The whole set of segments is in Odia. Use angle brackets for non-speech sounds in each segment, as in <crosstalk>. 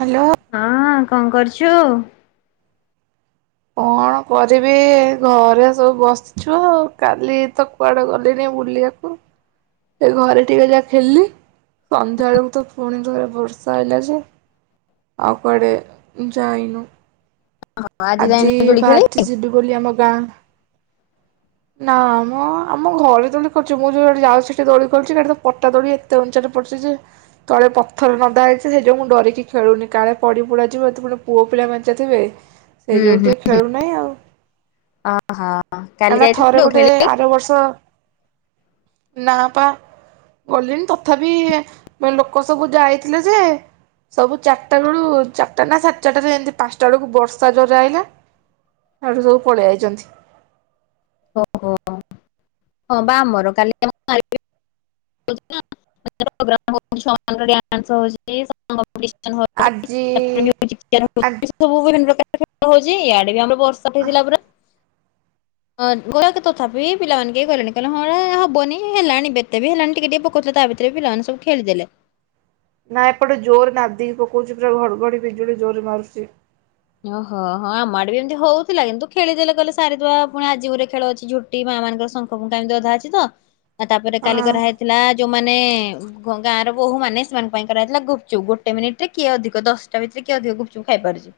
ହ୍ୟାଲୋ। ହଁ କଣ କରୁଚୁ। କଣ? କରିବି ଘରେ ସବୁ ବସିଚୁ ଆଉ କାଲି ତ କୁଆଡେ ଗଲିଣିି ବୁଲିବାକୁ? ଏ ଘରେ ଟିକେ ଯାହା ଖେଲିି? ସନ୍ଧ୍ୟା ବେଳକୁ ତ ପୁଣି ଥରେ ବର୍ଷା ଆଇଲା ଯେ ଆଉ କୁଆଡେ ଯାଇନୁ। ଆଜି ଯାଇନୁ ଦୋଳି ଖେଳି ବାହାରଚି ଯିବି ବୋଲି ଆମ ଗାଁ। ନା ଆମ ଆମ ଘରେ ଦୋଳି କରୁଚି ମୁଁ ଯୋଉ ଯାଉଚି ସେଟି ଦୋଳି କରୁଚି ସେଇଟି ତ ପଟା ଦୋଳି ତେ ଉଞ୍ଚାରୁ ପଡ଼ୁଚି ଯେ ତଳେ ପଥର ନଦା ହେଇଛି ସେ ଯୋଉ ମୁଁ ଡରିକି ଖେଳୁନି କାଳେ ପଡି ପୁଡା ଯିବ ଏତେ ବ ପୁଅ ପିଲା ମେଞ୍ଚେ ଥିବେ ସେଇ ହୁଁ ଯୋଗୁଁ ଟିକେ ଖେଳୁନେଇଁ ଆଉ। <inaudible> ହଁ <inaudible> କା ନା ଥରେ ଗୋଟେ ଆର ବର୍ଷ ନା ପା। ଗଲିଣି ତଥାପି ଵ ଲୋକ ସବୁ ଯାଇଥିଲେ ଯେ ସବୁ ଚାରିଟା ବେଳୁ ଚାରିଟା ନା ସା ଚାରିଟା ରେ ଏମତି ପାଂସାଟା ବେଳକୁ ବର୍ଷା ଜୋରରେ ଆଇଲା ସାଡୁ ସବୁ ପଳେଇ ଆଇଚନ୍ତି। ଓହୋ ହଁ ବା <unintelligible> <unintelligible> <unintelligible> ସବୁ ବିଭିନ୍ନ ପ୍ରକାର ଖେଳ ଆଜି ହଉଛି ଇଆଡ଼େ ବି ଆମର ବର୍ଷା ହେଇଥିଲା ପୁରା ହଁ ଗରକେ ତଥାପି ପିଲାମାନେ କେ ଗଲେନି କହିଲେ ହଁ ଏ ହବନି ହେଲାଣି ବେତେ ବି ହେଲାଣି ଟିକେ ଟିକେ ପ କହୁଥିଲେ, ତା ଭିତରେ ପିଲାମାନେ ସବୁ ଖେଳିଦେଲେ। ନା ଏପଟେ ଜୋରରେ ନାଦିକି ପକଉଛି, ପୁରା ଘଡ଼ଘଡ଼ି ବିଜୁଳି ଜୋରରେ ମାରୁଛି। ଓହୋ ହଁ ଆମ ଆଡେ ବି ଏମତି ହଉଥିଲା, କିନ୍ତୁ ଖେଳିଦେଲେ କହିଲେ ସାରି ଦବା ପୁଣି ଆଜି ଗୋଟେ ଖେଳ ଅଛି ଝୋ ଝୋଟି ମା ମାନଙ୍କର ଶଙ୍ଖ ଫୁଙ୍କା ଏମିତି ଅଧା ଅଛି ତ ଆଉ ତାପରେ ହଁ କାଲି କରା ହେଇଥିଲା ଯୋଉ ମାନେ ଗାଁ ର ବୋହୁ ମାନେ ସେମାନଙ୍କ ପାଇଁ କରାଥିଲା ଗୁପଚୁପ ଗୋଟେ ମିନିଟ ରେ କିଏ ଅଧିକ ଦଶ ତା ଭିତରେ କିଏ ଅଧିକ ଗୁପଚୁପ ଖାଇପାରୁଛି।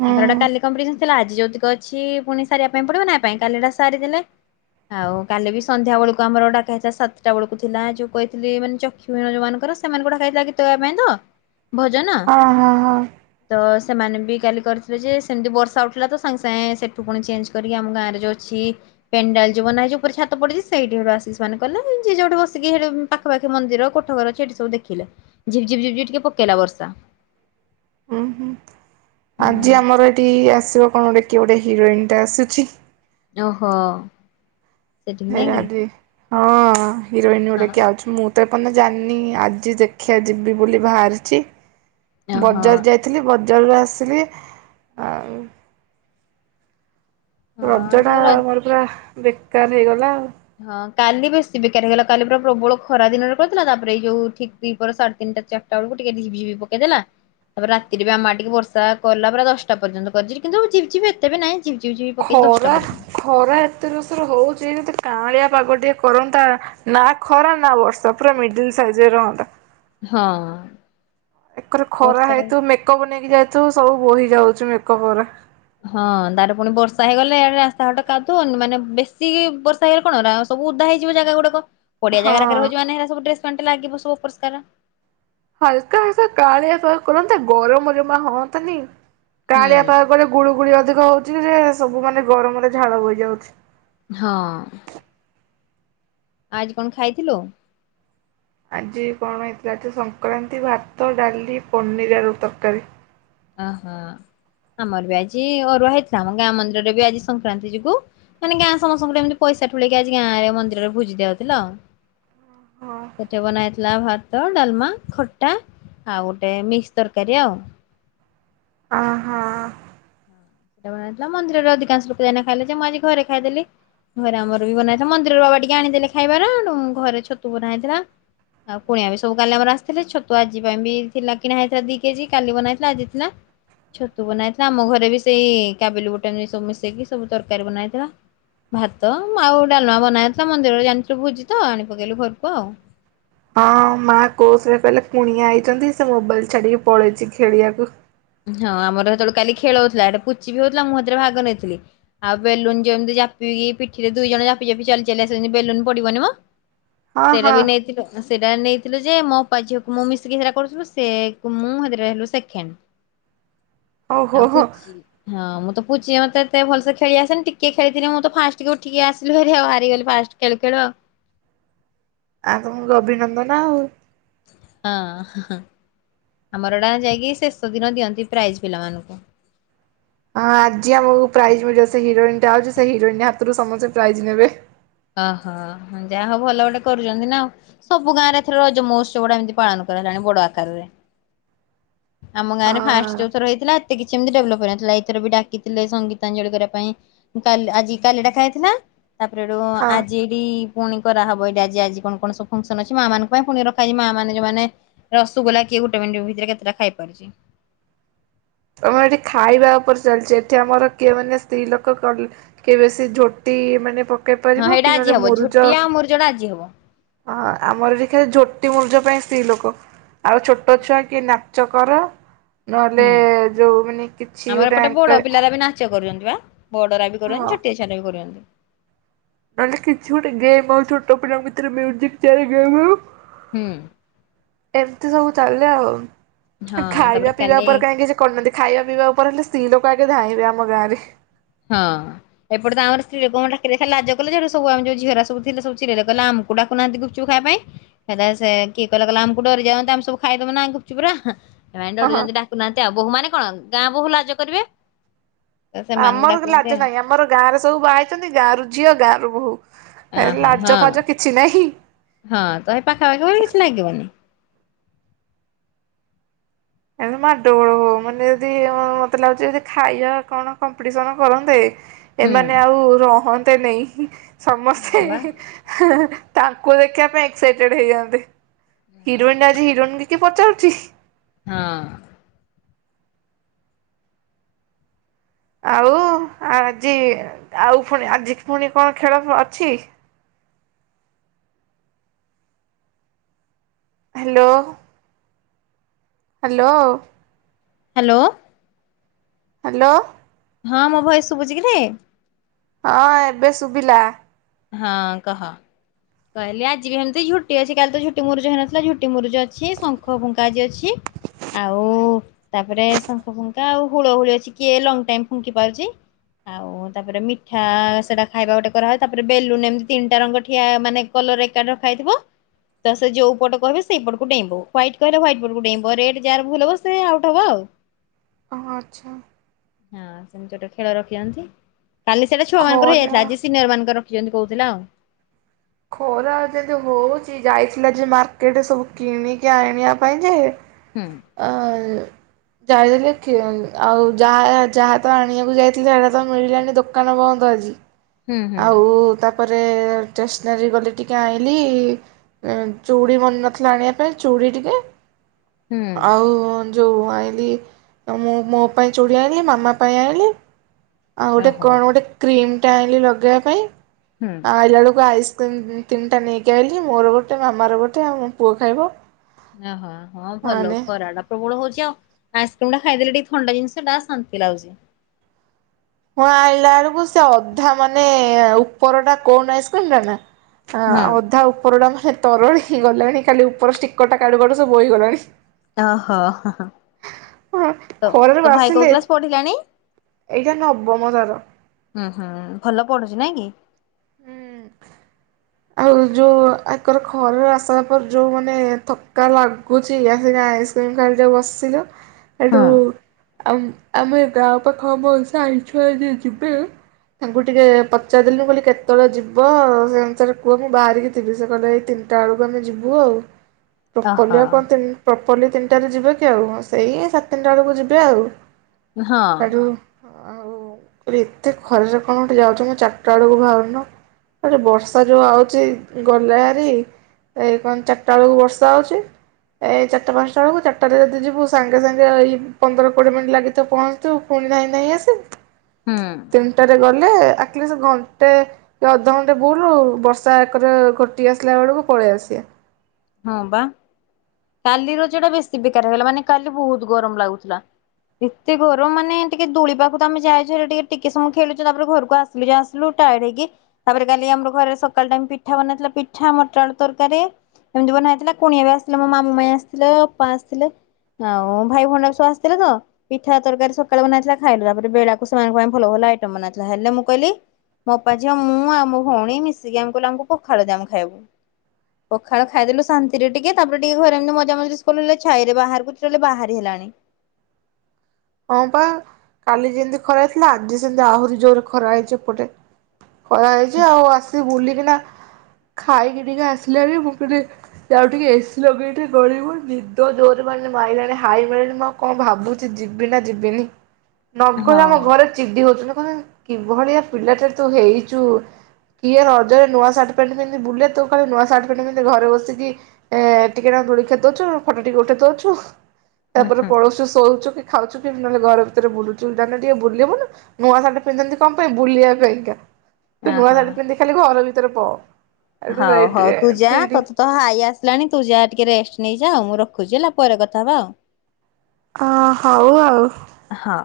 ହୁଁ ତାଙ୍କର ଗୋଟେ କାଲି କମ୍ପିଟେସନ ଥିଲା ଆଜି ଯୋଉତିକ ଅଛି ପୁଣି ସାରିବା ପାଇଁ ପଡିବ ନା ପାଇଁ କାଲିଟା ସାରିଦଲେ। ଆଉ କାଲି ବି ସନ୍ଧ୍ୟା ବେଳକୁ ଆମର ଡାକା ହେଇଥିଲା ସାତଟା ବେଳକୁ ଥିଲା ଯୋଉ କହିଥିଲି ମାନେ ଚ <unintelligible> ଯୋଉମାନଙ୍କର ସେମାନଙ୍କୁ ଡାକା ହେଇଥିଲା ଗୀତ ଗାଇବା ପାଇଁ ତ ଭଜନ, ହଁ ହଁ ହଁ ତ ସେମାନେ ବି କାଲି କରିଥିଲେ ଯେ, ସେମିତି ବର୍ଷା ଉଠିଲା ତ ସାଙ୍ଗେ- ସାଙ୍ଗେ ସେଠୁ ପୁଣି ଚେଞ୍ଜ କରିକି ଆମ ଗାଁରେ ଯୋଉ ଅଛି ପେଣ୍ଡାଲ ଯୋଉ ମାନେ ଆଜି ଉପରେ ଛାତ ପଡିଛି ସେଇଠିଠୁ ଆସିକି ସେମାନେ କଲେ ଯିଏ ଯୋଉଠି ବସି କି ହେ ପାଖାପାଖି ମନ୍ଦିର କୋଠ ଘର ଏଇଠି ସବୁ ଦେଖିଲେ ଝିପ୍-ଝିପ୍‌ ଟିକେ ପକାଇଲା ବର୍ଷା। ଉଁ, ହୁଁ ଆଜି ହୁଁ ଆମର ଏଠି ଆସିବ କଣ ଗୋଟେ କିଏ ଗୋଟେ ହିରୋଇନ ଟା ଆସିଛି। ଓହୋ। ସେଠିକି <unintelligible> ନାଇଁ କି? ହଁ, ହିରୋଇନ ଗୋଟେ ହଁ। କିଏ ଆଉଚି ମୁଁ ମୁଁ ତ ଏପର୍ଯ୍ୟନ୍ତ ଜାଣିନି ଆଜି ଦେଖିବା ଯିବି ବୋଲି ବାହାରିଛି ଓହୋ ବଜାର ଯାଇ ଥିଲି ବଜାରରୁ ଆସିଲି ଆ ହଁ ରଜ ତ ଟା, ମୋର ପୁରା ବେକାର ହେଇଗଲା ଆଉ। ହଁ, କାଲି ବେଶୀ ବେକାର ହେଇଗଲା କାଲି ପୁରା ପ୍ରବଳ ଖରା ଦିନରେ କରିଥିଲା ତାପରେ ଏ ଯୋଉ ଠିକ୍ ଦିପହର ସାଢ଼େ ତିନଟା ଚା ଚାରିଟା ବେଳକୁ ଟିକେ ଝିପ୍-ଝିପ୍ ପକେଇ ଦେଲା। ତାପରେ ରାତିରେ ବି ଆମ ଆଡେ ଟିକେ ବର୍ଷା କଲା ପରା ଦଶଟା ପର୍ଯ୍ୟନ୍ତ କରିଛି କିନ୍ତୁ ଝିପ୍-ଝିପ୍ ଏତେ ବି ନାଇଁ। ଝିପ୍-ଝିପ୍ ପକେଇ ଖରା ଦଶଟା ପରେ। ଖରା ଏତେ ଯୋରଷେ ହଉଚି ଯଦି କାଆଁଳିଆ ପାଗ ଟିକେ କରନ୍ତା ନାଁ ଖରା, ନା ବର୍ଷା, ପୁରା ମିଡିଲ ସାଇଜରେ ରହନ୍ତା। ହଁ ଏକରେ ଖରା ବର୍ଷାରେ ହେଇଥିବ ମେ ମେକପ୍ ନେଇକି ଯାଇଥିବୁ ସବୁ ବହି ଯାଉଚି ମେକଅପ୍ ଗୁରା। ହଁ, ତାର ପୁଣି ବର୍ଷା ହେଇଗଲେ ଏଆଡେ ରାସ୍ତାଘାଟ କାଦୁଅ ମାନେ ବେଶୀ ବର୍ଷା ବର୍ଷା ହେଇଗଲେ କଣ ରାଓ ସବୁ ଉଦା ହେଇଯିବ ଜାଗା ଗୁଡାକ ପଡିଆ ହଁ ଜାଗାରେ ଖାରେ ହେଉଚି ମାନେ ସବୁ ଡ୍ରେସ ପେଣ୍ଟ ଲାଗିବ ସବୁ ଅପରିଷ୍କାର। ହାଲକା-ହାଲକା କାଆଁଳିଆ ପାଗ କରନ୍ତା ଗରମ ଜମା ହୁଅନ୍ତାନି କାଆଁଳିଆ ହୁଁ ପା ମାନେ ଗୁଳୁ ଗୁଳି ଅଧିକ ହଉଛି ଯେ ସବୁ ମାନେ ଗରମରେ ଝାଳ ବହିଯାଉଛି। ହଁ। ଆଜି କଣ ଖାଇଥିଲୁ? ଆଜି କଣ ହେଇଥିଲା, ଯେ ସଂକ୍ରାନ୍ତି ଭାତ, ଡାଲି, ପନିର୍ ଆଳୁ ତରକାରୀ। ଓହୋ, ଆମର ବି ଆଜି ଅରୁଆ ହେଇଥିଲା ଆମ ଗାଁ ମନ୍ଦିରରେ ବି ଆଜି ସଂକ୍ରାନ୍ତି ଯୋଗୁ ମାନେ ଗାଁ ସମସ୍ତଙ୍କ ଏମିତି ପଇସା ଠୁଳେଇକି ଆଜି ଗାଁରେ ମନ୍ଦିରରେ ଭୋଜିି ଦିଆହଉଥିଲା। ହଁ ସେଠି ବନା ହେଇଥିଲା ଭା ଭାତ, ଡାଲମା, ଖଟା, ଆଉ ଗୋଟେ ମିକ୍ସ ତରକାରୀ ଆଉ। ଆ ହା। ଏଇଆ ବନା ହେଇଥିଲା ମନ୍ଦିର ରେ ଅଧିକାଂଶ ଲୋକ ଜାଇକିନା ଖାଇଲେ ଯେ ମୁଁ ଆଜି ଘରେ ଖାଇଦେଲି। ଘରେ ଆମର ବି ବନାଇଥିଲା ମନ୍ଦିରର ବାବା ଟିକେ ଆଣିଦେଲେ ଖାଇବାର ଘରେ ଛତୁ ବନା ହେଇଥିଲା। ଆଉ କୁଣିଆ ବି ସବୁ କାଲି ଆମର ଆସିଥିଲେ ଛତୁ ଆଜି ପାଇଁ ବି ଥିଲା କିଣା ହେଇଥିଲା ଦି କେଜି କାଲି ବନାହେଇଥିଲା ଆଜି ଥିଲା। ଛତୁ ବନା ହେଇଥିଲା ଆମ ଘରେ ବି ସେଇ କାବୁିଲି ବୁଟା ନେଇ ସବୁ ମିଶେଇକି ସବୁ ତରକାରୀ ବନା ହେଇଥିଲା। ଭାତ, ଆଉ ଡାଲମା ବନା ହେଇଥିଲା ମନ୍ଦିରରେ ଜାଣିଥିଲୁ ଭୋଜି ତ ଆଣି ପକେଇଲୁ ଘରକୁ ଆଉ। ହଁ, ମା କରୁଥିଲେ କହିଲେ କୁଣିଆ ଆଇଛନ୍ତି ସେ ମୋବାଇଲ ଛାଡିକି ପଳେଇଛି ଖେଳିବାକୁ। ହଁ ଆମର ହେତେବେଳେ କାଲି ଖେଳ ହଉଥିଲା ଏଟା ପୁଚି ବି ହଉଥିଲା ମୁଁ ହେଥିରେ ଭାଗ ନେଇଥିଲି। ଆଉ ବେଲୁନ୍ ଯେମିତି ଚାପିକି ପିଠିରେ ଦୁଇ ଜାପି ଜାପି ଚାଲି ଚାଲି ଆସନ୍ତି ବେଲୁନ ପଡିବନି ମ। <inaudible> ଢେରା ବି ନେଇଥିଲୁ। ସେଇଟା ନେଇଥିଲୁ ଯେ ମୋପା ଝିଅକୁ ମୁଁ ମିଶିକି ସେଟା କରୁଥିଲୁ ସେ ମୁଁ ହେଥିରେ ହେଲୁ ସେକେଣ୍ଡ। ଓହୋ ଆ ହୋ ହୋ ପୁଚି ହଁ ମୁଁ ତ ପୁଚି ମତେ ଏତେ ଭଲସେ ଖେଳିଆସେନି ଟିକେ ଖେଳିଥିଲି ମୁଁ ତ ଫାଷ୍ଟ ଟିକେ ଉଠିକି ଆସିଲି ଭାରି ଆଉ ହାରିଗଲି ଫାଷ୍ଟ। ଖେଳୁ ଖେଳୁ ଆ ଆ ତମକୁ ଅଭିନନ୍ଦନ ଆଉ। ହଁ ହାଁ ଆମର ଏଟା ଯାଇକି ଶେଷ ଦିନ ଦିଅନ୍ତି ପ୍ରାଇଜ ପିଲାମାନଙ୍କୁ। ହଁ ଆଜି ଆମକୁ ପ୍ରାଇଜ୍ ମିଳିବ ସେ ହିରୋଇନଟା ଆଉଚି ସେ ହିରୋଇନ ହାତରୁ ସମସ୍ତେ ପ୍ରାଇଜ୍ ନେବେ। ଓହୋ ଯାହା ହଉ ଭଲ ଗୋଟେ କରୁଚନ୍ତି ନା ଆଉ। ସବୁ ଗାଁରେ ଏଥର ରଜ ମହୋତ୍ସବ ଗୁଟା ଏମିତି ପାଳନ କରା ହେଲାଣି ବଡ ଆକାରରେ। ଆମ ଗାଁରେ ଫାଷ୍ଟ ହଁ ଯୋଉ ଥର ହେଇଥିଲା ଏତେ କିଛି ଏମିତି ଡେଭଲପ ହେଇନ ଥିଲା ଏଇଥର ବି ଡାକିଥିଲେ ସଙ୍ଗୀତାଞ୍ଜଳି କରିବା ପାଇଁ। କାଲି ଆଜି କାଲି ଡକା ହେଇଥିଲା ତାପରେ ଏଠୁ ହଁ ଆଜି ଡି ପୁଣି କରାହବ ଏଇଠି ଆଜି ଆଜି କଣ କଣ ସବୁ ଫଙ୍କସନ ଅଛି ମା ମାନଙ୍କ ପାଇଁ ପୁଣି ରଖାଯାଇଛି ମା ମାନେ ଯୋଉମାନେ ରସଗୋଲା କିଏ ଗୋଟେ ମିନିଟ ଭିତରେ କେତେଟା ଖାଇ ପାରୁଛି। ଆମର ଏଠି ଖାଇବା ଉପରେ ଚାଲିଛି ଏଠି ଆମର କିଏ ମାନେ ସ୍ତ୍ରୀ ଲୋକ କରି କେବେ ସେ ଝୋଟି ମାନେ ପକେଇ ପାରିବ କି ନଲେ ମୁରୁଜ ଜଣ ଆଜି ହବ। ହ ଆମର ଦେଖା ଝୋଟି ମୂର୍ଜ ପାଇଁ ସ୍ତ୍ରୀ ଲୋକ ଆଉ ଛୋଟ ଛୁଆ କି ନା ଚ କର ନହେଲେ ହୁଁ। ଯୋଉ ମାନେ କିଛି ଗୋଟେ ଆଙ୍କଆ ଚ କରୁଚନ୍ତି ବା ବଡରା ବି କରୁଚନ୍ତି ଛୋଟିଆ ଛୁଆଟା ବି କରୁଚନ୍ତି। ନହେଲେ କିଛି ଗୋଟେ ଗେମ୍ ଆଉ ଛୋଟ ପିଲାଙ୍କ ଭିତରେ ମ୍ୟୁଜିକ ଚେୟାର ଗେମ୍ ହଉ ହୁଁ। ଏମିତି ସବୁ ଚାଲେ ଆଉ ହଁ ତାପରେ ଖାଇବା ପିଇବା କାଲି ଉପରେ କାହିଁକିଛି କଣନାନ୍ତି ଖାଇବା ପିଇବା ଉପରେ ହେଲେ ସ୍ତ୍ରୀ ଲୋକ ଆଗେ ଧାଇବେ ଆମ ଗାଁରେ। ହଁ ଏପଟେ ତ ଆମର ସ୍ତ୍ରୀ ଲୋକଙ୍କୁ ଡାକିଲେ ଖାଲି ଲାଜ କଲେ ଯେ ହେଟୁ ସବୁ ଆମେ ଯୋଉ ଝିଅରା ସବୁ ଥିଲେ ସବୁ ଚିଲେଇଲେ କହିଲେ ଆମ ଡାକୁ ନାହାନ୍ତି ଗୁପଚୁପ ଖାଇବା ପାଇଁ। ହେଲେ ସେ କିଏ କହିଲା କଲା ଆମକୁ ଡରିଯାଆନ୍ତି ଆମେ ସବୁ ଖାଇଦବୁ ନା ଗୁପଚୁପ ଉରା। ସେମାନେ ହଁ ହଁ ଡରୁଚନ୍ତି ଡାକୁନାହାନ୍ତି ଆଉ ବୋହୂ ମାନେ କଣ ଗାଁବୋହୁ ଲାଜ କରିବେ ସେମାନଙ୍କୁ ଡା ଆମର ଲାଜ ନାହିଁ ଆମର ଗାଁରେ ସବୁ ବାହା ହେଇଛନ୍ତି ଗାଁରୁ ଝିଅ ଗାଁରୁ ବୋହୁ ଅହ ଲାଜ ହଁ। ଫାଜ କିଛି କିଛି ନାହିଁ। ହଁ ତହ ହେଇ ପାଖାପାଖି କିଛି ଲାଗିବନି। ଏବେ ମାଡଗୋଳ ହଉ ମାନେ ଯଦି ମତେ ଲାଗୁଛି ଯଦି ଖାଇବା କଣ କମ୍ପିଟିସନ କରନ୍ତେ ହୁଁ ଏମାନେ ଆଉ ରହନ୍ତେନି। ସମସ୍ତେ ହଁ ବା। ତାଙ୍କୁ ଦେଖିବା ପାଇଁ ଏକ୍ସାଇଟେଡ ହେଇଯାଆନ୍ତେ। ହିରୋଇନ ଆଜି ହିରୋଇନକି କିଏ ପଚାରୁଛି। ହଁ। ଆଉ ଆଜି ଆଉ ପୁଣି ଆଜି ପୁଣି କଣ ଖେଳ ଅଛି? ହ୍ୟାଲୋ। ହ୍ୟାଲୋ। ହ୍ୟାଲୋ। ହାଲୋ। ହଁ ମୋ ଭୟେସ ସବୁଚିକିରେ ହଁ ଏବେ ଶୁଭିଲା। ହଁ କହ କହିଲେ ଆଜି ବି ଏମିତି ଝୁଟି ଅଛି କାଲି ତ ଝୁଟି ମୁରୁଜ ହେଇନଥିଲା ଝୁଟି ମୁରୁଜ ଅଛି ଶଙ୍ଖ ପୁଙ୍କା ଆଜି ଅଛି ଆଉ ତାପରେ ଶଙ୍ଖ ଫୁଙ୍କା ଆଉ ହୁଳ ହୁଳି ଅଛି କିଏ ଲଙ୍ଗ ଟାଇମ୍ ଫୁଙ୍କି ପାରୁଛି। ଆଉ ତାପରେ ମିଠା ସେଟା ଖାଇବା ଗୋଟେ କରାହ ତାପରେ ବେଲୁନ ଏମିତିତିନିଟା ରଙ୍ଗ ଠିଆ ମାନେ କଲର ଏକାଠି ରଖା ହେଇଥିବ। ତ ସେ ଯୋଉ ପଟ କହିବେ ସେଇପଟକୁ ଡେଇଁବ ହ୍ୱାଇଟ କହିଲେ ହ୍ୱାଇଟ ପଟକୁ ଡେଇଁବ ରେଡ ଯାହାର ଭୁଲ ହବ ସେ ଆଉଟ ହବ ଆଉ। ଓଃ ଆଚ୍ଛା। ହଁ ସେମିତି ଗୋଟେ ଖେଳ ରଖିଛନ୍ତି କାଲି ସେଇଟା ଛୁଆ ମାନଙ୍କର ଖରା ହେଇଯାଇଥିଲା ଆଜି ସିନିୟର ମାନ ରଖିଛନ୍ତି କହୁଥିଲା ଆଉ। ଖରା ଯେମିଦି ହଉଛି ଯାଇଥିଲା ଯେ ମାର୍କେଟ ସବୁ କିଣିକି ଆଣିବା ପାଇଁ ଯେ ହୁଁ। ଆ ଯାଇଥିଲେ କି ଆଉ ଯାହା ଯାହା ତ ଆଣିବାକୁ ଯାଇଥିଲେ ସେଟା ତ ମିଳିଲାଣିି ଦୋକାନ ବନ୍ଦ ଆଜି। ହୁଁ ହୁଁ। ଆଉ ତାପରେ ଷ୍ଟେସନାରୀ ଗଲେ ଟିକେ ଆଣିଲି। ଚୁଡ଼ି ମନେ ନଥିଲା ଆଣିବା ପାଇଁ ଚୁଡ଼ି ଟିକେ ହୁଁ ଆଉ ଯୋଉଁ ଆଣିଲି ମୁଁ ମୋ ପାଇଁ ଚୁଡ଼ି ଆଣିଲି ମାମା ପାଇଁ ଆଣିଲି। ଆଉ ଗୋଟେ ଓହୋ କଣ ଗୋଟେ କ୍ରିମ୍ଟା ଆଣିଲି ଲଗେଇବ ପାଈଁ ହୁଁ। ଆଇଲା ବେଳକୁ ଆଇସ୍କ୍ରିମ୍। ତିନିଟା ନେଇକି ଆଇିଛି ମୋର ଗୋଟେ ମାମାର ଗୋଟେ ଆଉୋ ପୁଅ ଖାଇବ। ଓହୋ ହଁ ଭଲ ମାନେ ଖରା ଟା ପ୍ରବଳ ଖରା ହଉଛି ଆଉ ଆଇସ୍କ୍ରିମ ଟା ଖାଇଦେଲେ ଟିକେ ଥଣ୍ଡା ଜିନିଷ ଟା ଶାନ୍ତି ଲାଗୁଛି। ହଁ ଆଣିଲା ବେଳକୁ ସେ ଅଧା ମାନେ ଉପର ଟା କନ ଆଇସ୍କ୍ରିମ ଟା ନା ଆ ହୁଁ ଅଧା ଉପର ଟା ମାନେ ତରଳି ହେଇ ଗଲାଣି ଖାଲି ଉପର ଷ୍ଟିକର ଟା କାଡୁ କାଡୁ ସବୁ ବୋହି ହେଇଗଲାଣି ଓହୋ ହଁ ହଁ। ହଁ ଖରାରୁ ଆସିଲେ କ୍ଲାସ ପଢିଲାଣି? ଏଇଟା ନବ ମ ତାର ହୁଁ ହୁଁ ଭଲ ପଢୁଛି ନାଇଁ କି? ହୁଁ। ଆଉ ଯୋଉ ଆକର ଘର ଆସିଲା ପରେ ଯୋଉ ମାନେ ଥକା ଲାଗୁଛି ଆସଙ୍ଗେ ସ ଗାଡ଼ିରେ ବସିଲୁ ହୁଁ ଏଠୁ ଆ ଆମେ ଗାଁ ପାଖ ବସ ସାଇ ଛୁଆ ଯେ ଯିବେ ତାଙ୍କୁ ଟିକେ ପଚାରିଦଲନୁ କହିଲି କେତେ? ଯେତେବେଳେ ଯିବ ସେ ଅନୁସାରେ କୁହ ମୁଁ ବାହାରିକି ଥିବି ସେ କହିଲଲେ ଏଇ ତିନିଟା ବେଳକୁ ଆମେ ଯିବୁ ଆଉ। ପ୍ରପର୍ଲି ଓହୋ ଆଉ କଣ ପ୍ରପର୍ଲି ତିନିଟାରେ ଯିବେ କି ଆଉ ସେଇ ସାତଟା ବେଳକୁ ଯିବେ ଆଉ। ହଁ। ହେଠୁ ଆଉ ଏତେ ଖରାରେ କଣ ଗୋଠେ ଯାଉଛ ମ ଚାରିଟା ବେଳକୁ ବାହାରୁନ। ଆରେ ବର୍ଷା ଯୋଉ ଆଉଛି ଗଲା ହରି ଏ କଣ ଚାରିଟା ବେଳକୁ ବର୍ଷା ହଉଛି। ଏ ଚାରିଟା ପାଞ୍ଚଟା ବେଳକୁ ଚାରିଟାରେ ଯଦି ଯିବୁ ସାଙ୍ଗେ ସାଙ୍ଗେ ଏଇ ପନ୍ଦର କୋଡ଼ିଏ ମିନିଟ୍ ଲାଗିଥିବ ପହଞ୍ଚଥିବ। ପୁଣିି ଧାଇଁ ଧାଇଁ ଆସିବୁ। ହୁଁ। ତିନିଟରେ ଗଲେ ଆର୍ଟଲିଷ୍ଟ ଘଣ୍ଟେ। କି ଅଧଘଣ୍ଟେ ବୁଲୁ ବର୍ଷା ଏକରେ ଘୋଟି ଆସିଲା ବେଳକୁ ପଳେଇ ଆସିବା। ହଁ ବା କାଲି ରଜଟା ବେଶୀ ବେକାର ହେଇଗଲା ମାନେ କାଲି ବହୁତ ଗରମ ଲାଗୁଥିଲା। ଏତେ ଗରମ ମାନେ ଟିକେ ଦୋଳି ପାଖକୁ ତମେ ଯାଇଛ ଟିକେ ଟିକେ ସମୟ ଖେଳୁଛ ତାରେ ଘରକୁ ଆସୁ ଆସିଲୁ ଟାଏଡ଼େ ହେଇକି। ତାପରେ କାଲି ଆମର ଘରେ ସକାଳ ଟାଇ ପିଠା ବନେଇଥିଲା ପିଠା ମଟର ତରକାରୀ। ଏମିତି ବନା ହେଇଥିଲା କୁଣିଆ ବି ଆସିଥିଲେ, ମୋ ମାମୁଁ ମାଇଁ ଆସିଥିଲେ, ଅପା ଆସିଥିଲେ। ଆଉ ଭାଇ ଭଣ୍ଡାର ସବୁ ଆସିଥିଲେ ତ ପିଠା ତରକାରୀ ସକାଳେ ବନାହେଇଥିଲା ଖାଇଲୁ ତାପରେ ବେଳାକୁ ସେମାନଙ୍କ ପାଇଁ ଭଲ ଭଲ ଆଇଟମ ବନାହେଇଥିଲା ହେଲେ ମୁଁ କଇଲି ମୋ ଅପା ଝିଅ ମୁଁ ଆଉ ମୋ ଭଉଣୀ ମିଶିକି ଆମେ କହିଲୁ ଆମକୁ ପଖାଳ ଦେ ଆମେ ଖାଇବାକୁ। ଖାଳ ଖାଇଦେଲୁ ଶାନ୍ତିରେ ଟିକେ ତାପରେ ଟିକେ ଘରେ ଏମତି ମଜା ମଜ୍ଲିସ୍ କଲୁ ହେଲେ ଛାଇରେ ବାହାରକୁ ଟୋଟାଲି ବାହାରି ହେଲାନି। ହଁ ପା କାଲି ଯେମତି ଖରା ଥିଲା ଆଜି ସେମିତି ଆହୁରି ଜୋରେ ଖରା ହେଇଛି ଏପଟେ। ଖରା ହେଇଚି ଆଉ ଆସିି ବୁଲିକିନା ଖାଇକି ଟିକେ ଆସିଲି ହାରି ମୁଁ କଲି ଯାଉ ଟିକେ ଏସି ଲଗେଇକି ଟିକେ ଗଡିବି ନିଦ ଜୋରରେ ମାନେ ମାଇଲାଣି ହାଇ ମାଇଲାଣି ମୁଁ ଆଉ କଁ ଭାବୁଛି ଯି ଯିବି ନା ଯିବିନି ହଁ ନଗଲେ ଆମ ଘରେ ଚିଡି ହଉଚନ୍ତି କହୁଚନ୍ତି କିଭଳିଆ ପିଲା ଟେ ତୁ ହେଇଚୁ। କିଏ ରଜରେ ନୂଆ ସାର୍ଟ ପ୍ୟାଣ୍ଟ ପିନ୍ଧି ବୁଲେ ତୁ ଖାଲି ନୂଆ ସାର୍ଟ ପ୍ୟାଣ୍ଟ ପିନ୍ଧି ଘରେ ବସିକି ଏ ଟିକେ ନାକୁ ଦୋଳି ଖେଦଉଛୁ ଫଟ ଟିକେ ଉଠେଇ ଦଉଛୁ ଉଁ ତାପରେ ହୁଁ। ପଳଶୁ ଶୋଉଚୁ। ଖାଉଛୁ କି ନହେଲେ ଘର ଭିତରେ ବୁଲୁଚୁ ଯାନଟିକେ ବୁଲିବୁନୁ। ନୂଆ ଶାର୍ଟ ପିନ୍ଧନ୍ତି କଁ ପାଇଁ ବୁଲିବା ପାଇଁ କା। ତୁ ନୂଆ ଓହୋ ଶାଢୀ ପିନ୍ଧି ଖାଲି ଘର ଭିତରେ ପଅ। ହଉ ହଉ ତୁ ଯା ତ ତୋ ହାଇ ଆସିଲାଣି ତୁ ଯାଆ ଟିକେ ରେଷ୍ଟ ନେଇଯା ମୁଁ ରଖୁଛି ହେଲା ପରେ କଥା ହବା ଆଉ। ଅ ହଉ ଆଉ। ହ।